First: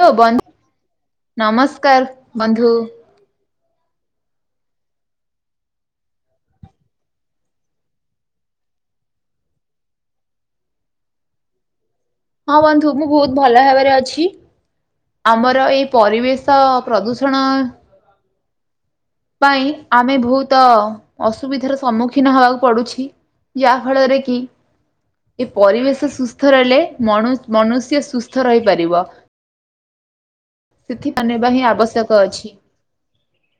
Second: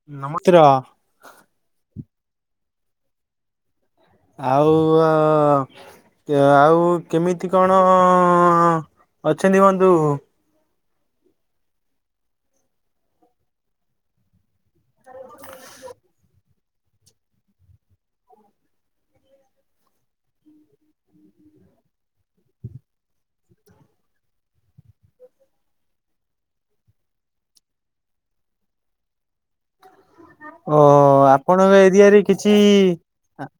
ଲୋ ବ ନମସ୍ତ୍ର ନମସ୍କାର ବନ୍ଧୁ। ଆଉ ଅ ଏ ଆଉ କେମିତି କଣ ଅଛନ୍ତି ବନ୍ଧୁ? ହଁ ବନ୍ଧୁ ମୁଁ ବହୁତ ଭଲ ଭାବରେ ଅଛି ଆମର ଏଇ ପରିବେଶ ସ ପ୍ରଦୂଷଣ ପାଇଁ ଆମେ ବହୁତ ଅସୁବିଧାର ସମ୍ମୁଖୀନ ହେବାକୁ ପଡୁଛି। ଯାହା ଫଳରେ କି ଏ ପରିବେଶ ସୁସ୍ଥ ରହିଲେ ମଣୁ ମନୁଷ୍ୟ ସୁସ୍ଥ ରହିପାରିବ। ଓ ସେଥି ମାନିବା ହିଁ ଆପଣଙ୍କ ଏରିଆରେ ଆବଶ୍ୟକ କିଛି ଅଛି। ଆ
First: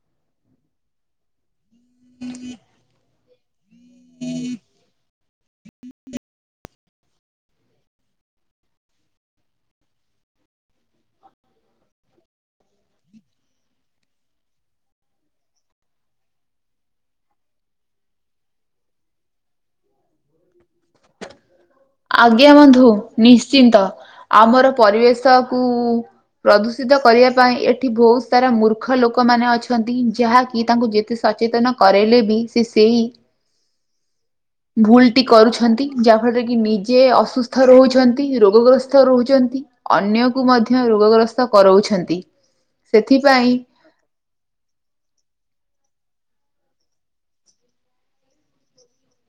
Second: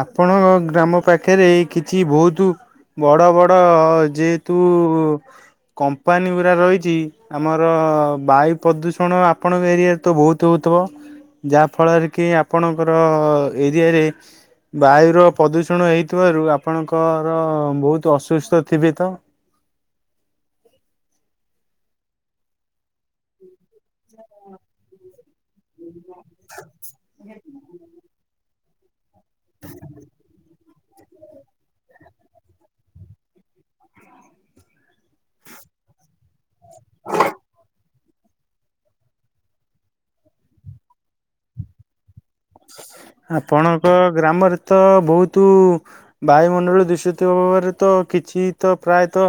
ଆପଣଙ୍କ ଗ୍ରାମ ପାଖେରେ କିଛି ଭଉତୁ ବଡ ବଡ ଯେହେତୁ କମ୍ପାନୀ ଗୁୁରା ରହିଛି ଆମର ବାୟୁ ପ୍ରଦୂଷଣ ଆପଣଙ୍କ ଏରିଆରେ ତ ବହୁତ ତୁ ହେଉଥିବ ଯାହାଫଳରେ କି ଆପଣଙ୍କର ଏରିଆରେ ବାୟୁର ପ୍ରଦୂଷଣ ହେଇଥିବାରୁ ଆପଣଙ୍କର ବହୁତ ଅସୁସ୍ଥ ଥିବେ ତ? ଆଜ୍ଞା ବନ୍ଧୁ ନିଶ୍ଚିନ୍ତ। ଆମର ପରିବେଶ କୁ ପ୍ରଦୂଷିତ କରିବା ପାଇଁ ଏଠି ବହୁତ ସାରା ମୃ ର୍ଖ ଲୋକମାନେ ଅଛନ୍ତି ଯାହାକି ତାଙ୍କୁ ଯେତେ ସଚେତନ କରାଇଲେ ବି ସେ ସେଇ ଭୁଲଟି କରୁଛନ୍ତି ଯାହାଫଳରେ କି ନିଜେ ଅସୁସ୍ଥ ରହୁଛ ନ୍ତି ରୋଗଗ୍ରସ୍ତ ରହୁଛନ୍ତି ଅନ୍ୟକୁ ମଧ୍ୟ ରୋଗଗ୍ରସ୍ତ କରଉଛନ୍ତି। ସେଥିପାଇଁ ଆପଣଙ୍କ ଗ୍ରାମରେ ତ ଭଉତୁ ବାୟୁମଣ୍ଡଳ ଦୁଶିତି ହେବାରେ ତ କିଛି ତ ପ୍ରାୟତଃ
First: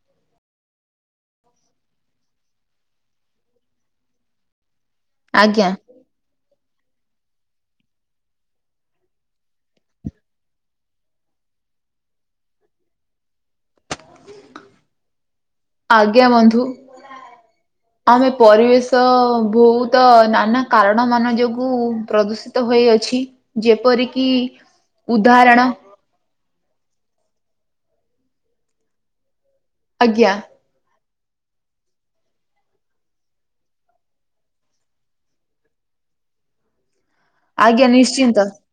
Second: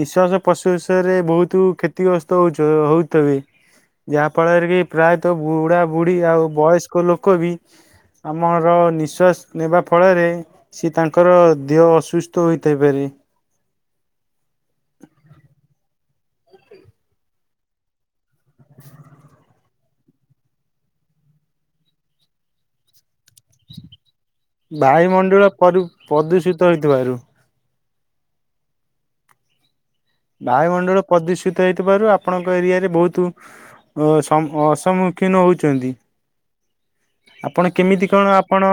ନିଶ୍ୱାସ ପଶୁସରେ ବହୁତ କ୍ଷତିଗ୍ରସ୍ତ ହଉଛ ହଉଥେବେ? ଯାହା ଫଳରେ କି ପ୍ରାୟତଃ ଆଜ୍ଞା ବୁଢା ବୁଢୀ ଆଉ ବୟସ୍କ ଲୋକ ବି ଆମର ନିଶ୍ୱାସ ନେବା ଫଳରେ ସିଏ ତାଙ୍କର ଦେହ ଅସୁସ୍ଥ ହୋଇଥାଇ ପାରେ। ଆଜ୍ଞା ବନ୍ଧୁ। ଆମେ ପରିବେଶ ବହୁତ ତ ନାନା କାରଣ ମାନ ଯୋଗୁ ପ୍ରଦୂଷିତ ହୋଇଅଛି। ଯେପରିକି ଉଦାହରଣ ପଦୂଷିତ ହୋଇଥିବାରୁ। ଆଜ୍ଞା। ବାୟୁମଣ୍ଡଳ ପ୍ରଦୂଷିତ ହେଇଥିବାରୁ ଆପଣଙ୍କ ଏରିଆରେ ବହୁତ ଅସମ ଅସମୁଖୀନ ହଉଛନ୍ତି। ଆପଣ ଆଜ୍ଞା କେମିତି କଣ ନିଶ୍ଚିନ୍ତ ଆପଣ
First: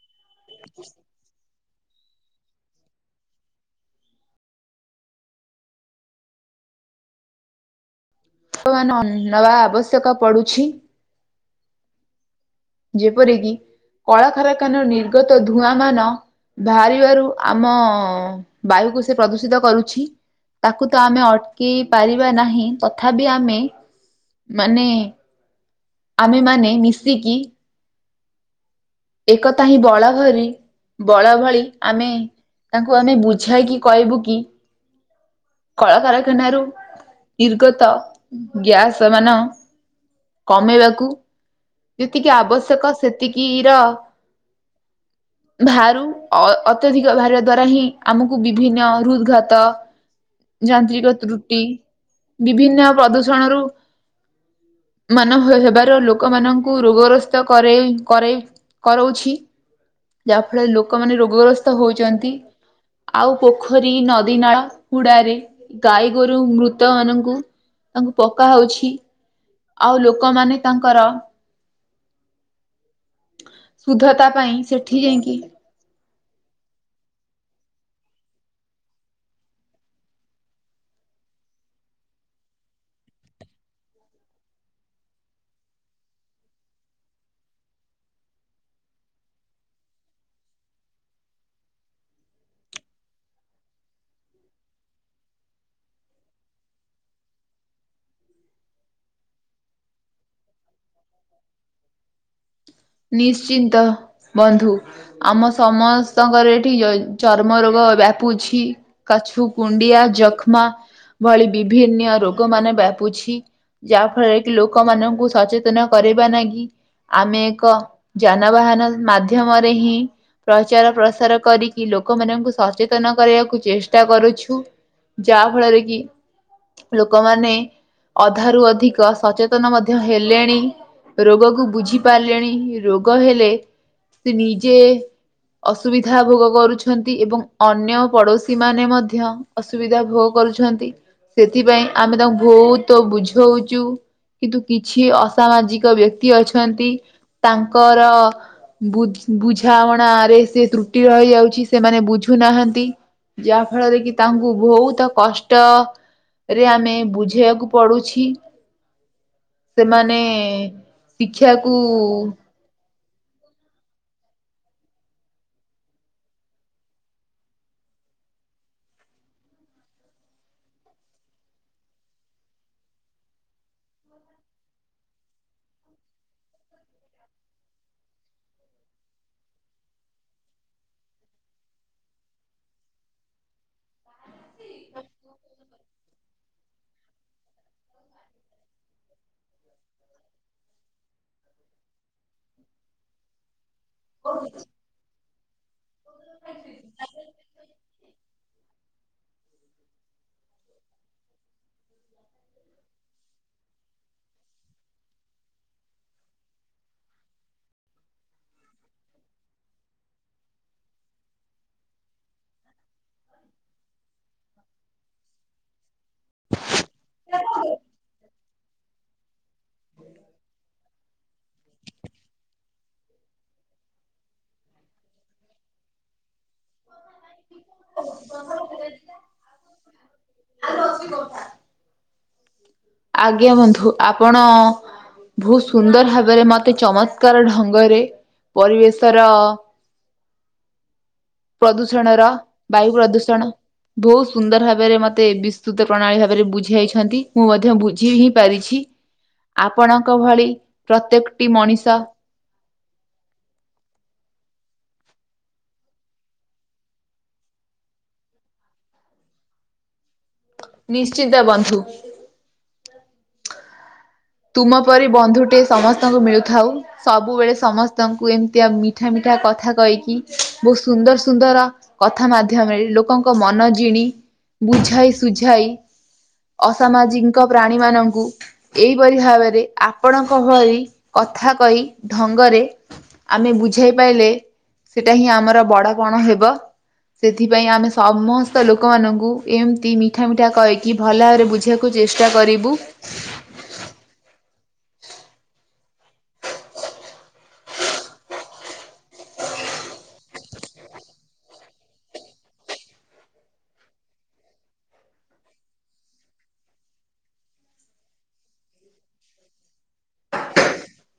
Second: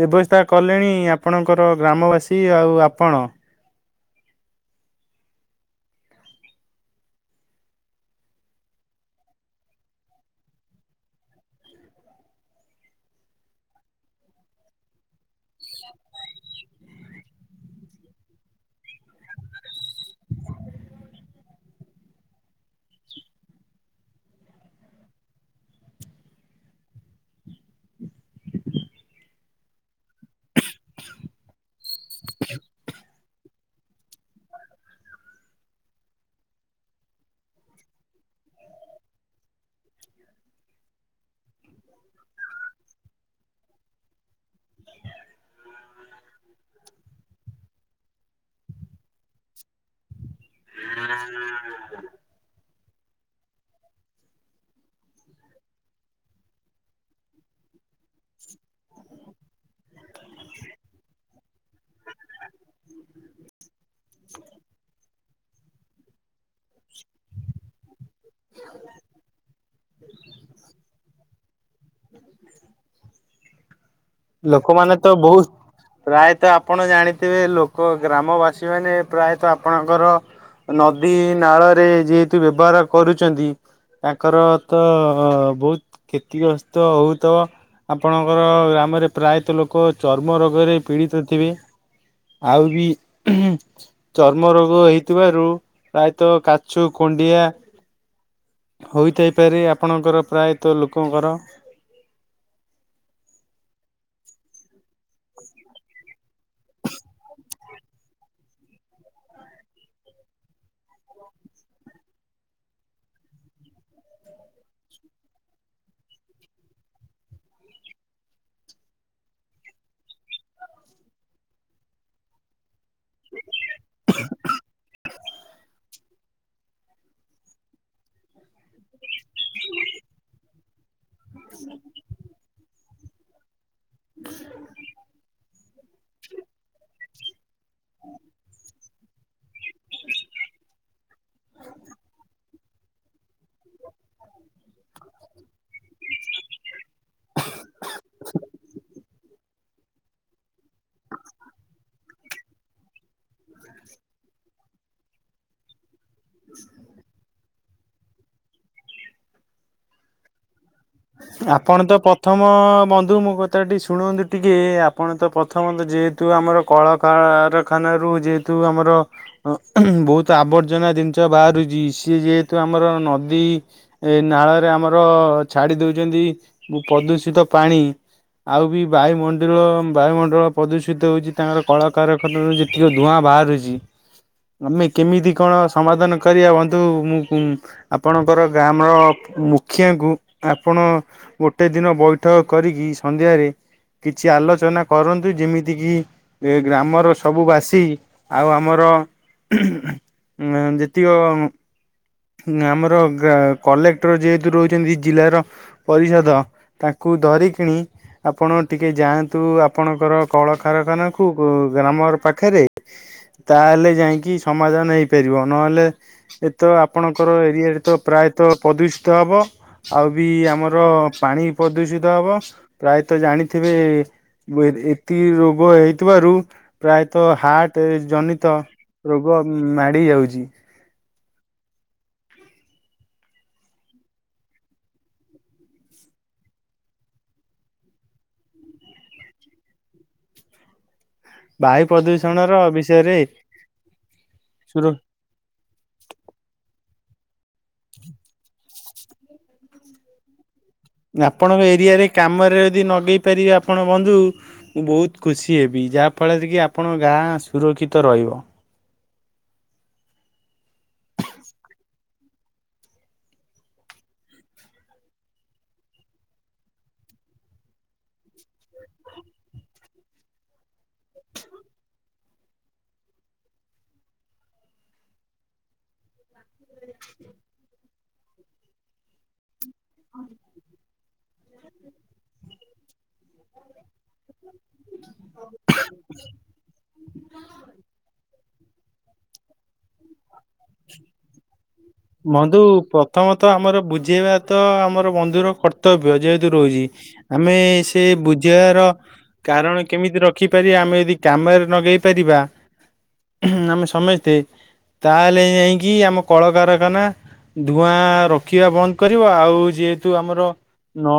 ବ୍ୟବସ୍ଥା କଲେଣି ଆପ ଆପଣଙ୍କର ଗ୍ରାମବାସୀ ଆଉ ଆପଣ ବର୍ତ୍ତମାନ ନେବା ଆବଶ୍ୟକ ପଡୁଛି। ଯେପରିକି କଳକାରଖାନା ନିର୍ଗତ ଧୂଆଁ ମାନ ବାହାରିବାରୁ ଆମ ବାୟୁକୁ ସେ ପ୍ରଦୂଷିତ କରୁଛି। ତାକୁ ତ ଆମେ ଅଟକେଇ ପାରିବା ନାହିଁ ତଥାବି ଆମେ ମାନେ ଆମେ ମାନେ ମିଶିକି ଏକତା ହିଁ ବଳଭରି ବଳ ଭଳି ଆମେ ତାଙ୍କୁ ଆମେ ବୁଝାଇକି କହିବୁ କି କଳକାରଖାନାରୁ ନିର୍ଗତ ଗ୍ୟାସ ମାନ କମେଇବାକୁ ଯେତିକି ଆବଶ୍ୟକ ସେତିକି ର ଭାରୁ ଅ ଅତ୍ୟଧିକ ଭାରିବା ଦ୍ଵାରା ହିଁ ଆମକୁ ବିଭିନ୍ନ ହୃଦଘାତ ଯାନ୍ତ୍ରିକ ତ୍ରୁଟି ବିଭିନ୍ନ ପ୍ରଦୂଷ ସଣରୁ ମାନ ହ ହେବାର ଲୋକମାନ କୁ ରୋଗଗ୍ରସ୍ତ କରେଇ କରେଇ କରୋଉଛି। ଯାହା ଫଳରେ ଲୋକମାନେ ରୋଗଗ୍ରସ୍ତ ହୋଉଚନ୍ତି। ଆଉ ପୋଖରୀ ନଦୀ ନାଳ ହୁଡାରେ ଗାଈ ଗୋରୁ ମୃତ ମାନଙ୍କୁ ତାଙ୍କୁ ପକା ହଉଛି। ଆଉ ଲୋକମାନେ ତାଙ୍କର ସୁଧତ ଲୋକମାନେ ତ ବୋହୁତ ପ୍ରାୟତଃ ଆପଣ ଜାଣିଥିବେ ଲୋକ ଗ୍ରାମବାସୀ ମାନେ ପ୍ରାୟତଃ ଆପଣଙ୍କର ନଦୀ ନାଳରେ ଯେହେତୁ ବ୍ୟବହାର କରୁଚନ୍ତି ତାଙ୍କର ତ ବୋହୁତ କ୍ଷତିଗ୍ରସ୍ତ ହୋଉଥବ। ଆପଣଙ୍କର ଗ୍ରାମରେ ପ୍ରାୟତଃ ଲୋକ ଚର୍ମ ରୋଗରେ ପୀଡ଼ିତ ଥିବେ। ଆଉ ବି ଉହୁଁ ଚର୍ମ ରୋଗ ହେଇଥିବାରୁ ପ୍ରାୟତଃ କାଛୁ କୁଣ୍ଡିଆ ହୋଇଥାଇପାରେ ଆପଣଙ୍କର ପ୍ରାୟତଃ ଲୋକଙ୍କର ନିଶ୍ଚିନ୍ତ ବନ୍ଧୁ ଆମ ସମସ୍ତଙ୍କର ଏଠି ୟ ଚ ର୍ମ ରୋଗ ବ୍ୟାପୁଛି କାଛୁ, କୁଣ୍ଡିଆ, ଯକ୍ଷ୍ମା ଭଳି ବିଭିନ୍ନ ରୋଗ ମାନେ ବ୍ୟାପୁଛି। ଯାହା ଫଳରେ କି ଲୋକମାନଙ୍କୁ ସଚେତନ କରେଇବାନାଗି ଆମେ କ ଯାନବାହାନ ମାଧ୍ୟମରେ ହିଁ ପ୍ରଚାର ପ୍ରସାର କରିକି ଲୋକମାନଙ୍କୁ ସଚେ ତନ କରିବାକୁ ଚେଷ୍ଟା କରୁଛୁ ଯାହା ଫଳରେ କି ଲୋକମାନେ ଅଧାରୁ ଅଧିକ ସଚେତନ ମଧ୍ୟ ହେଲେଣି। ରୋଗ କୁ ବୁଝିପାରିଲେଣି ରୋଗ ହେଲେ ସେ ନିଜେ ଅସୁବିଧା ଭୋଗ କରୁଛନ୍ତି ଏବଂ ଅନ୍ୟ ପଡୋଶୀ ମାନେ ମଧ୍ୟ ଅସୁବିଧା ଭୋଗ କରୁଛନ୍ତି, ସେଥିପାଇଁ ଆମେ ତାଙ୍କୁ ଭୋହୁତ ବୁଝୋଉଛୁ। କିନ୍ତୁ କିଛି ଅସାମାଜିକ ବ୍ୟକ୍ତି ଅଛନ୍ତି ତାଙ୍କର ବୁ ବୁଝାମଣା ରେ ସେ ତ୍ରୁଟି ରହିଯାଉଛି, ସେମାନେ ବୁଝୁନାହାନ୍ତି। ଯାହା ଫଳରେ କି ତାଙ୍କୁ ଭୋହୁତ କଷ୍ଟ ରେ ଆମେ ବୁଝେଇବାକୁ ପଡୁଛି ସେମାନେ ଆପଣ ତ ଶିକ୍ଷାକୁ ପ୍ରଥମ ମ ବନ୍ଧୁ ମୋ କଥା ଟି ଶୁଣନ୍ତୁ ଟିକେ, ଆପଣ ତ ପ୍ରଥମ ତ ଯେହେତୁ ଆମର କଳକାରଖାନାରୁ ଯେହେତୁ ଆମର ବୋହୁତ ଆବର୍ଜନା ଜିନିଷ ବାହାରୁଛି ସିଏ ଯେହେତୁ ଆମର ନଦୀ ଏ ନାଳରେ ଆମର ଛାଡି ଦେଉଛନ୍ତି ପ୍ରଦୂଷିତ ପାଣି ଆଉ ବି ବାୟୁମଣ୍ଡିଳ ବାୟୁମଣ୍ଡଳ ପ୍ରଦୂଷିତ ହଉଛି ତାଙ୍କର କଳାକାରାରଖାନା ଟିକ ଧୂଆଁ ବାହାରୁଛି। ଆମେ କେମିତି କଣ ସମାଧାନ କରିବା ବନ୍ଧୁ ମୁଁ ଆପଣଙ୍କର ଗ୍ରାମ ର ମୁଖିଆଙ୍କୁ ଆପଣ ଗୋଟେ ଦିନ ବୈଠକ କରିକି ସନ୍ଧ୍ୟାରେ କିଛି ଆଲୋଚନା କର କିନ୍ତୁ ଯେମିତି କିି ଗ୍ରାମର ସବୁ ବାସି ଆଉ ଆମର ହୁଁଁ। ଅଁ ଯେତିକ ଆମର ଗା କଲେକ୍ଟର ଯେହେତୁ ରହିଚନ୍ତି ଜିଲ୍ଲାର ପରିଷଦ ତାକୁ ଧରିକିଣି ଆପଣ ଟିକେ ଯାଆନ୍ତୁ ଆପଣଙ୍କର କଳକାରାଖାନାକୁ ଗ୍ରାମ ପାଖରେ। ତାହେଲେ ଯାଇକି ସମାଧାନ ହେଇପାରିବ। ନହେଲେ ଏ ତ ଆପଣଙ୍କର ଏରିଆରେ ତ ପ୍ରାୟତଃ ପ୍ରଦୂଷିତ ହେବ। ଆଉ ବି ଆମର ପାଣି ପ୍ରଦୂଷିତ ହବ ପ୍ରାୟତଃ ଜାଣିଥିବେ ମୁଁ ହେଲି ଏତିକି ରୋଗ ହେଇଥିବାରୁ ପ୍ରାୟତଃ ହାର୍ଟ ଜନିତ ରୋଗ ମାଡ଼ି ଯାଉଚି। ଆଜ୍ଞା ବନ୍ଧୁ ଆପଣ ବହୁତ ସୁନ୍ଦର ଭାବରେ ମତେ ଚମତ୍କାର ଢଙ୍ଗରେ ପରିବେଶର ବାୟୁ ପ୍ରଦୂଷଣର ବାୟୁ ପ୍ରଦୂଷଣ ବହୁତ ସୁନ୍ଦର ସୁର ଭାବରେ ମ ମତେ ବିସ୍ତୃତ ପ୍ରଣାଳୀ ଭାବରେ ବୁଝାଇଛନ୍ତି। ମୁଁ ମଧ୍ୟ ବୁଝି ହିଁ ପାରିଛି। ଆପଣଙ୍କ ଭଳି ପ୍ରତ୍ୟେକଟି ଆପଣଙ୍କ ମଣିଷ ଏରିଆରେ କାମରେ ଯଦି ନଗେଇ ପାରିବେ ଆପଣ ବନ୍ଧୁ ମୁଁ ବହୁତ ଖୁସି ହେବି। ଯାହାଫଳରେ କି ଆପଣଙ୍କ ଗାଁ ସୁରକ୍ଷିତ ରହିବ। ନିଶ୍ଚିନ୍ତ ବନ୍ଧୁ। ତୁମ ପରି ବନ୍ଧୁଟେ ସମସ୍ତଙ୍କୁ ମିଳୁଥାଉ। ସବୁବେଳେ ସମସ୍ତଙ୍କୁ ଏମିତିଆ ମିଠା ମିଠା କଥା କହିକି ବହୁତ ସୁନ୍ଦର ସୁନ୍ଦର କଥା ମାଧ୍ୟମରେ ଲୋକଙ୍କ ମନ ଜିଣି ବୁଝାଇ ସୁୁଝାଇ ଅସାମାଜିଙ୍କ ପ୍ରାଣୀମାନଙ୍କୁ କିପରି ଭାବରେ ଆପଣଙ୍କ ଭଳି କଥା କହି ଢଙ୍ଗରେ ଆମେ ବୁଝାଇ ପାଇଲେ ସେଇଟା ହିଁ ଆମର ବଡ଼ ପଣ ହେବ। ସେଥିପାଇଁ ଆମେ ସମସ୍ତ ଲୋକମାନଙ୍କୁ ଏମିତି ମିଠା ମିଠା କହିକି ଭଲ ଭାବରେ ବୁଝେଇବାକୁ କୁ ଚେଷ୍ଟା କରିବୁ। ତ ଆମର ବୁଝେଇବା ତ ଆମର ବନ୍ଧୁର କର୍ତ୍ତବ୍ୟ ଯେହେତୁ ରହୁଚି। ଆମେ ସେ ବୁଝେଇବାର କାରଣ କେମିତି ରଖିପାରିବା ଆମେ ଯଦି କାମରେ ନଗେଇ ପାରିବା ଆମେ ସମସ୍ତେ ତାହେଲେ ଯାଇଁକି ଆମ କଳକାର ଖାନା ଧୂଆଁ ରୋକିବା ବନ୍ଦ କରିବ ଆଉ ଯେହେତୁ ଆମର ନ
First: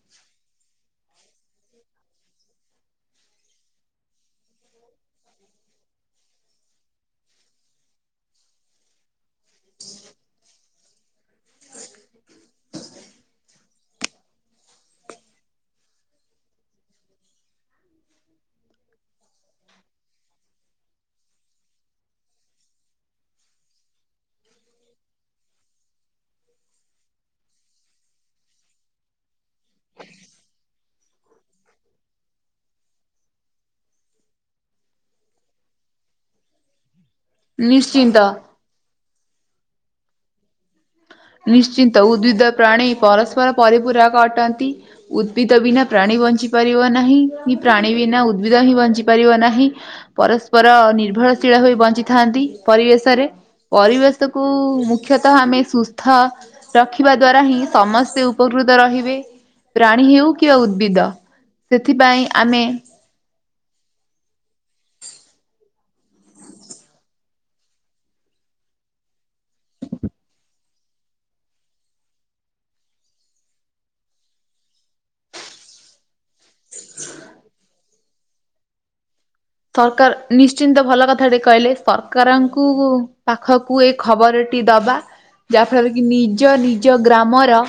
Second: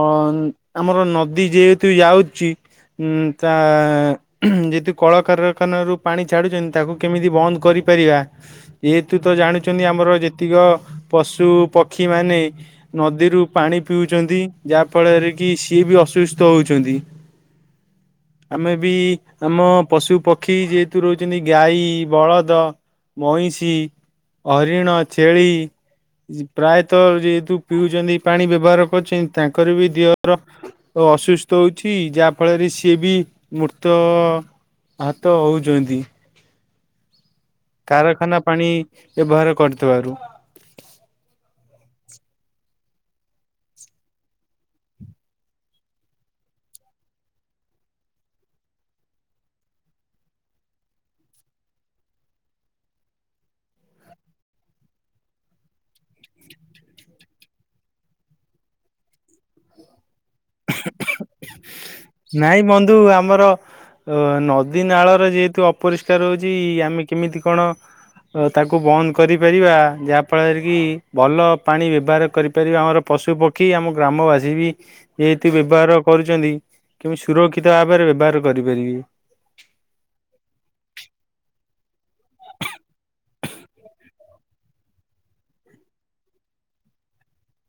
ଆମର ନଦୀ ଯେହେତୁ ଯାଉଛି ଉଁ ତା ଯେହେତୁ କଳକାରଖାନାରୁ ପାଣି ଛାଡୁଛନ୍ତି। ତାକୁ କେମିତି ବନ୍ଦ କରିପାରିବା। ଏଥିରୁ ତ ଜାଣୁଛନ୍ତି ଆମର ଯେତିକ ପଶୁ ପକ୍ଷୀ ମାନେ ନଦୀରୁ ପାଣି ପିଉଚନ୍ତି। ଯାହାଫଳରେ କି ସିଏ ବି ଅସୁସ୍ଥ ହେଉଛନ୍ତି। ହଁ। ଆମେ ବି ଆମ ପଶୁ ପକ୍ଷୀ ଯେହେତୁ ରହୁଚନ୍ତି ଗାଈ ବଳଦ ମଇଁଷି ହରିଣ ଛେଳି ପ୍ରାୟତଃ ଯେହେତୁ ପିଉଚନ୍ତି ପାଣି ବ୍ୟବହାର କରୁଛନ୍ତି। ତାଙ୍କର ବି ଦେହର ଅସୁସ୍ଥ ହଉଛି। ଯାହା ଫଳରେ ସିଏ ବି ମୃତ ହାତ ହେଉଛନ୍ତି। ନିଶ୍ଚିନ୍ତ। କାରଖାନା ପାଣି ବ୍ୟବହାର କରୁଥିବାରୁ। ନିଶ୍ଚିନ୍ତ ଉଦ୍ଭିଦ ପ୍ରାଣୀ ପରସ୍ପର ପରିପୂରକ ଅଟନ୍ତି। ଉଦ୍ଭିଦ ବିନା ପ୍ରାଣୀ ବଞ୍ଚିପାରିବ ନାହିଁ କି ପ୍ରାଣୀ ବିନା ଉଦ୍ଭିଦ ହିଁ ବଞ୍ଚିପାରିବ ନାହିଁ। ପରସ୍ପର ନିର୍ଭରଶୀଳ ହୋଇ ବଞ୍ଚିଥାନ୍ତି ପରିବେଶରେ। ପରିବେଶକୁୁ ମୁଖ୍ୟତଃ ଆମେ ସୁସ୍ ହ ରଖିବା ଦ୍ଵାରା ହିଁ ସମସ୍ତେ ଉପକୃତ ରହିବେ ପ୍ରାଣୀ ହେଉ କି କି ଆଉ ଉଦ୍ଭିଦ ସେଥିପାଇଁ ଆମେ ଯୋଉ ଆମର ଅ ନଦୀନାଳରେ ଯେହେତୁ ଅପରିଷ୍କାର ରହୁଚି ଆମେ କେମିତି କଣ ତାକୁ ବନ୍ଦ କରିପାରିବା ଯାହାଫଳରେ କି ଭଲ ପାଣି ବ୍ୟବହାର କରିପାରିବେ ଆମର ପଶୁପକ୍ଷୀ ଆମ ଗ୍ରାମବାସୀ ବି। ଏଇଥି ବ୍ୟବହାର କରୁଚନ୍ତି କିମିତି ସୁରକ୍ଷିତ ଭାବେରେ ବ୍ୟବହାର କରିପାରିବି। ସରକାର ନିଶ୍ଚିନ୍ତ ଭଲ କଥାଟେ କହିଲେ ସରକାରଙ୍କୁ ପାଖକୁ ଏ ଖବରଟି ଦବା ଯାହାଫଳରେ କି ନିଜ ନିଜ ଗ୍ରାମର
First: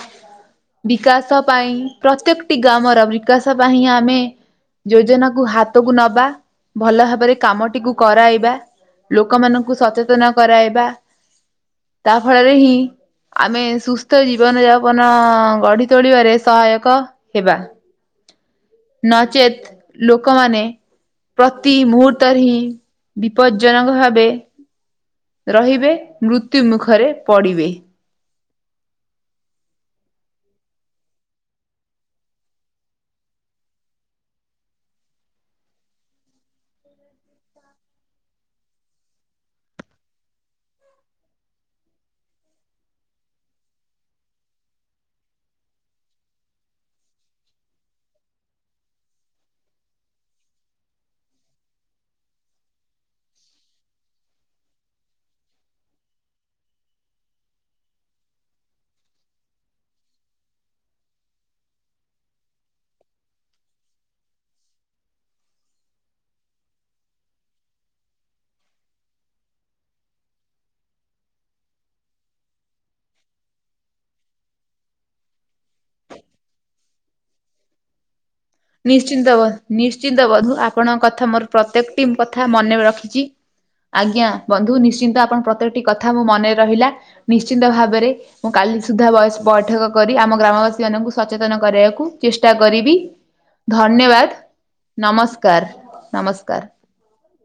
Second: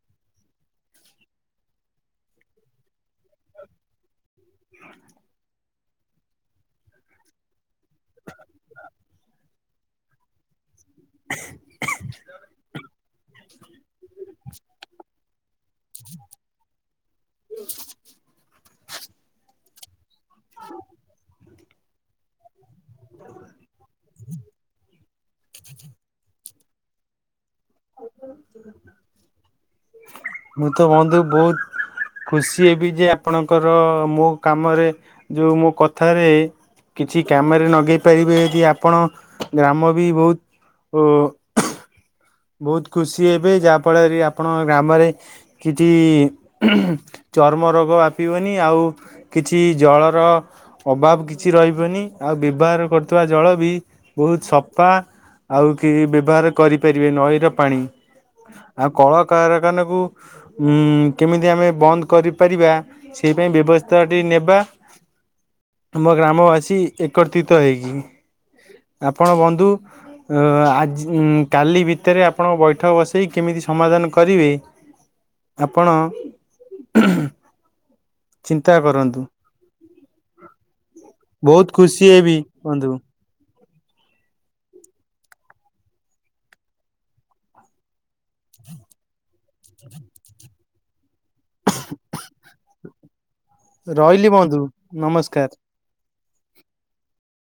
ବିକାଶ ପାଇଁ ପ୍ରତ୍ୟେକଟି ଗ୍ରାମର ବିକାଶ ପାଇଁ ଆମେ ଯୋଜନା କୁ ହାତକୁ ନବା। ଭଲ ଭାବରେ କାମଟିକୁ କରାଇବା ଲୋକମାନଙ୍କୁ ସଚେତନ କରାଇବା। ତା ଫଳରେ ହିଁ ଆମେ ସୁସ୍ଥ ଜୀବନ ଯାପନ ଗଢି ତୋଳିବାରେ ସହାୟକ ହେବା ନଚେତ୍ ଲୋକମାନେ ପ୍ରତି ମୁହୂର୍ତ୍ତରେ ହିଁ ବିପଦଜ୍ଜନକ ଭାବେ ରହିବେ ମୃତ୍ୟୁ ମୁଖରେ ପଡିବେ। ମୁଁ ତ ବନ୍ଧୁ ବହୁତ ଖୁସି ଏବି ଯେ ଆପଣଙ୍କର ମୋ କାମରେ ଯୋଉ ମୋ କଥାରେ କିଛି କାମେରେ ନଗେଇ ପାରିବେ ଯଦି ଆପଣ ଗ୍ରାମ ବି ବହୁତ ଓ ବହୁତ ଖୁସି ହେବେ ଯାହା ଫଳରେ ଆପଣଙ୍କ ଗ୍ରାମରେ କିଛି ଚର୍ମ ରୋଗ ବ୍ୟାପିବନି ଆଉ କିଛି ଜଳର ଅଭାବ କିଛି ରହିବନି ଆଉ ବ୍ୟବହାର କରୁଥିବା ଜଳ ବି ବହୁତ ସପା। ଆଉ କେହି ବ୍ୟବହାର କରିପାରିବେ ନଈର ପାଣି। ଆଉ କଳକାରଖାନାକୁ ହୁଁ କେମିତି ଆମେ ବନ୍ଦ କରିପାରିବା ସେଇପାଇଁ ବ୍ୟବସ୍ଥାଟି ନେବା। ଆମ ଗ୍ରାମବାସୀ ଏକତ୍ରିତ ହେଇଯିମି। ଆପଣ ବନ୍ଧୁ ଅ ଆଜି ଉଁ କାଲି ଭିତେରେ ଆପଣଙ୍କ ବୈଠକ ବସେଇ କେମିତି ସମାଧାନ କରିବେ ଆପଣ ଚିନ୍ତା କରନ୍ତୁ ନିଶ୍ଚିନ୍ତ ବ ନିଶ୍ଚିନ୍ତ ବଧୁ ଆପଣଙ୍କ କଥା ମୋର ପ୍ରତ୍ୟେକ ଟିମ୍ କଥା ମନେ ରଖିଚି। ହ [inaudible] ଆଜ୍ଞା ବନ୍ଧୁ ନିଶ୍ଚିନ୍ତ ଆପଣ ପ୍ରତ୍ୟେକଟି କଥା ମୋ ମନେ ରହିଲା। ନିଶ୍ଚିିନ୍ତ ଭାବେରେ ମୁଁ କାଲି ସୁଦ୍ଧା ବଏସ୍ ବୈଠକ କରି ଆମ ଗ୍ରାମବାସୀ ମାନଙ୍କୁ ସଚେତନ କରେଇଆକୁ ଚେଷ୍ଟା କରିବି। ରହିଲି ଧନ୍ୟବାଦ ବନ୍ଧୁ ନମସ୍କାର ନମସ୍କାର।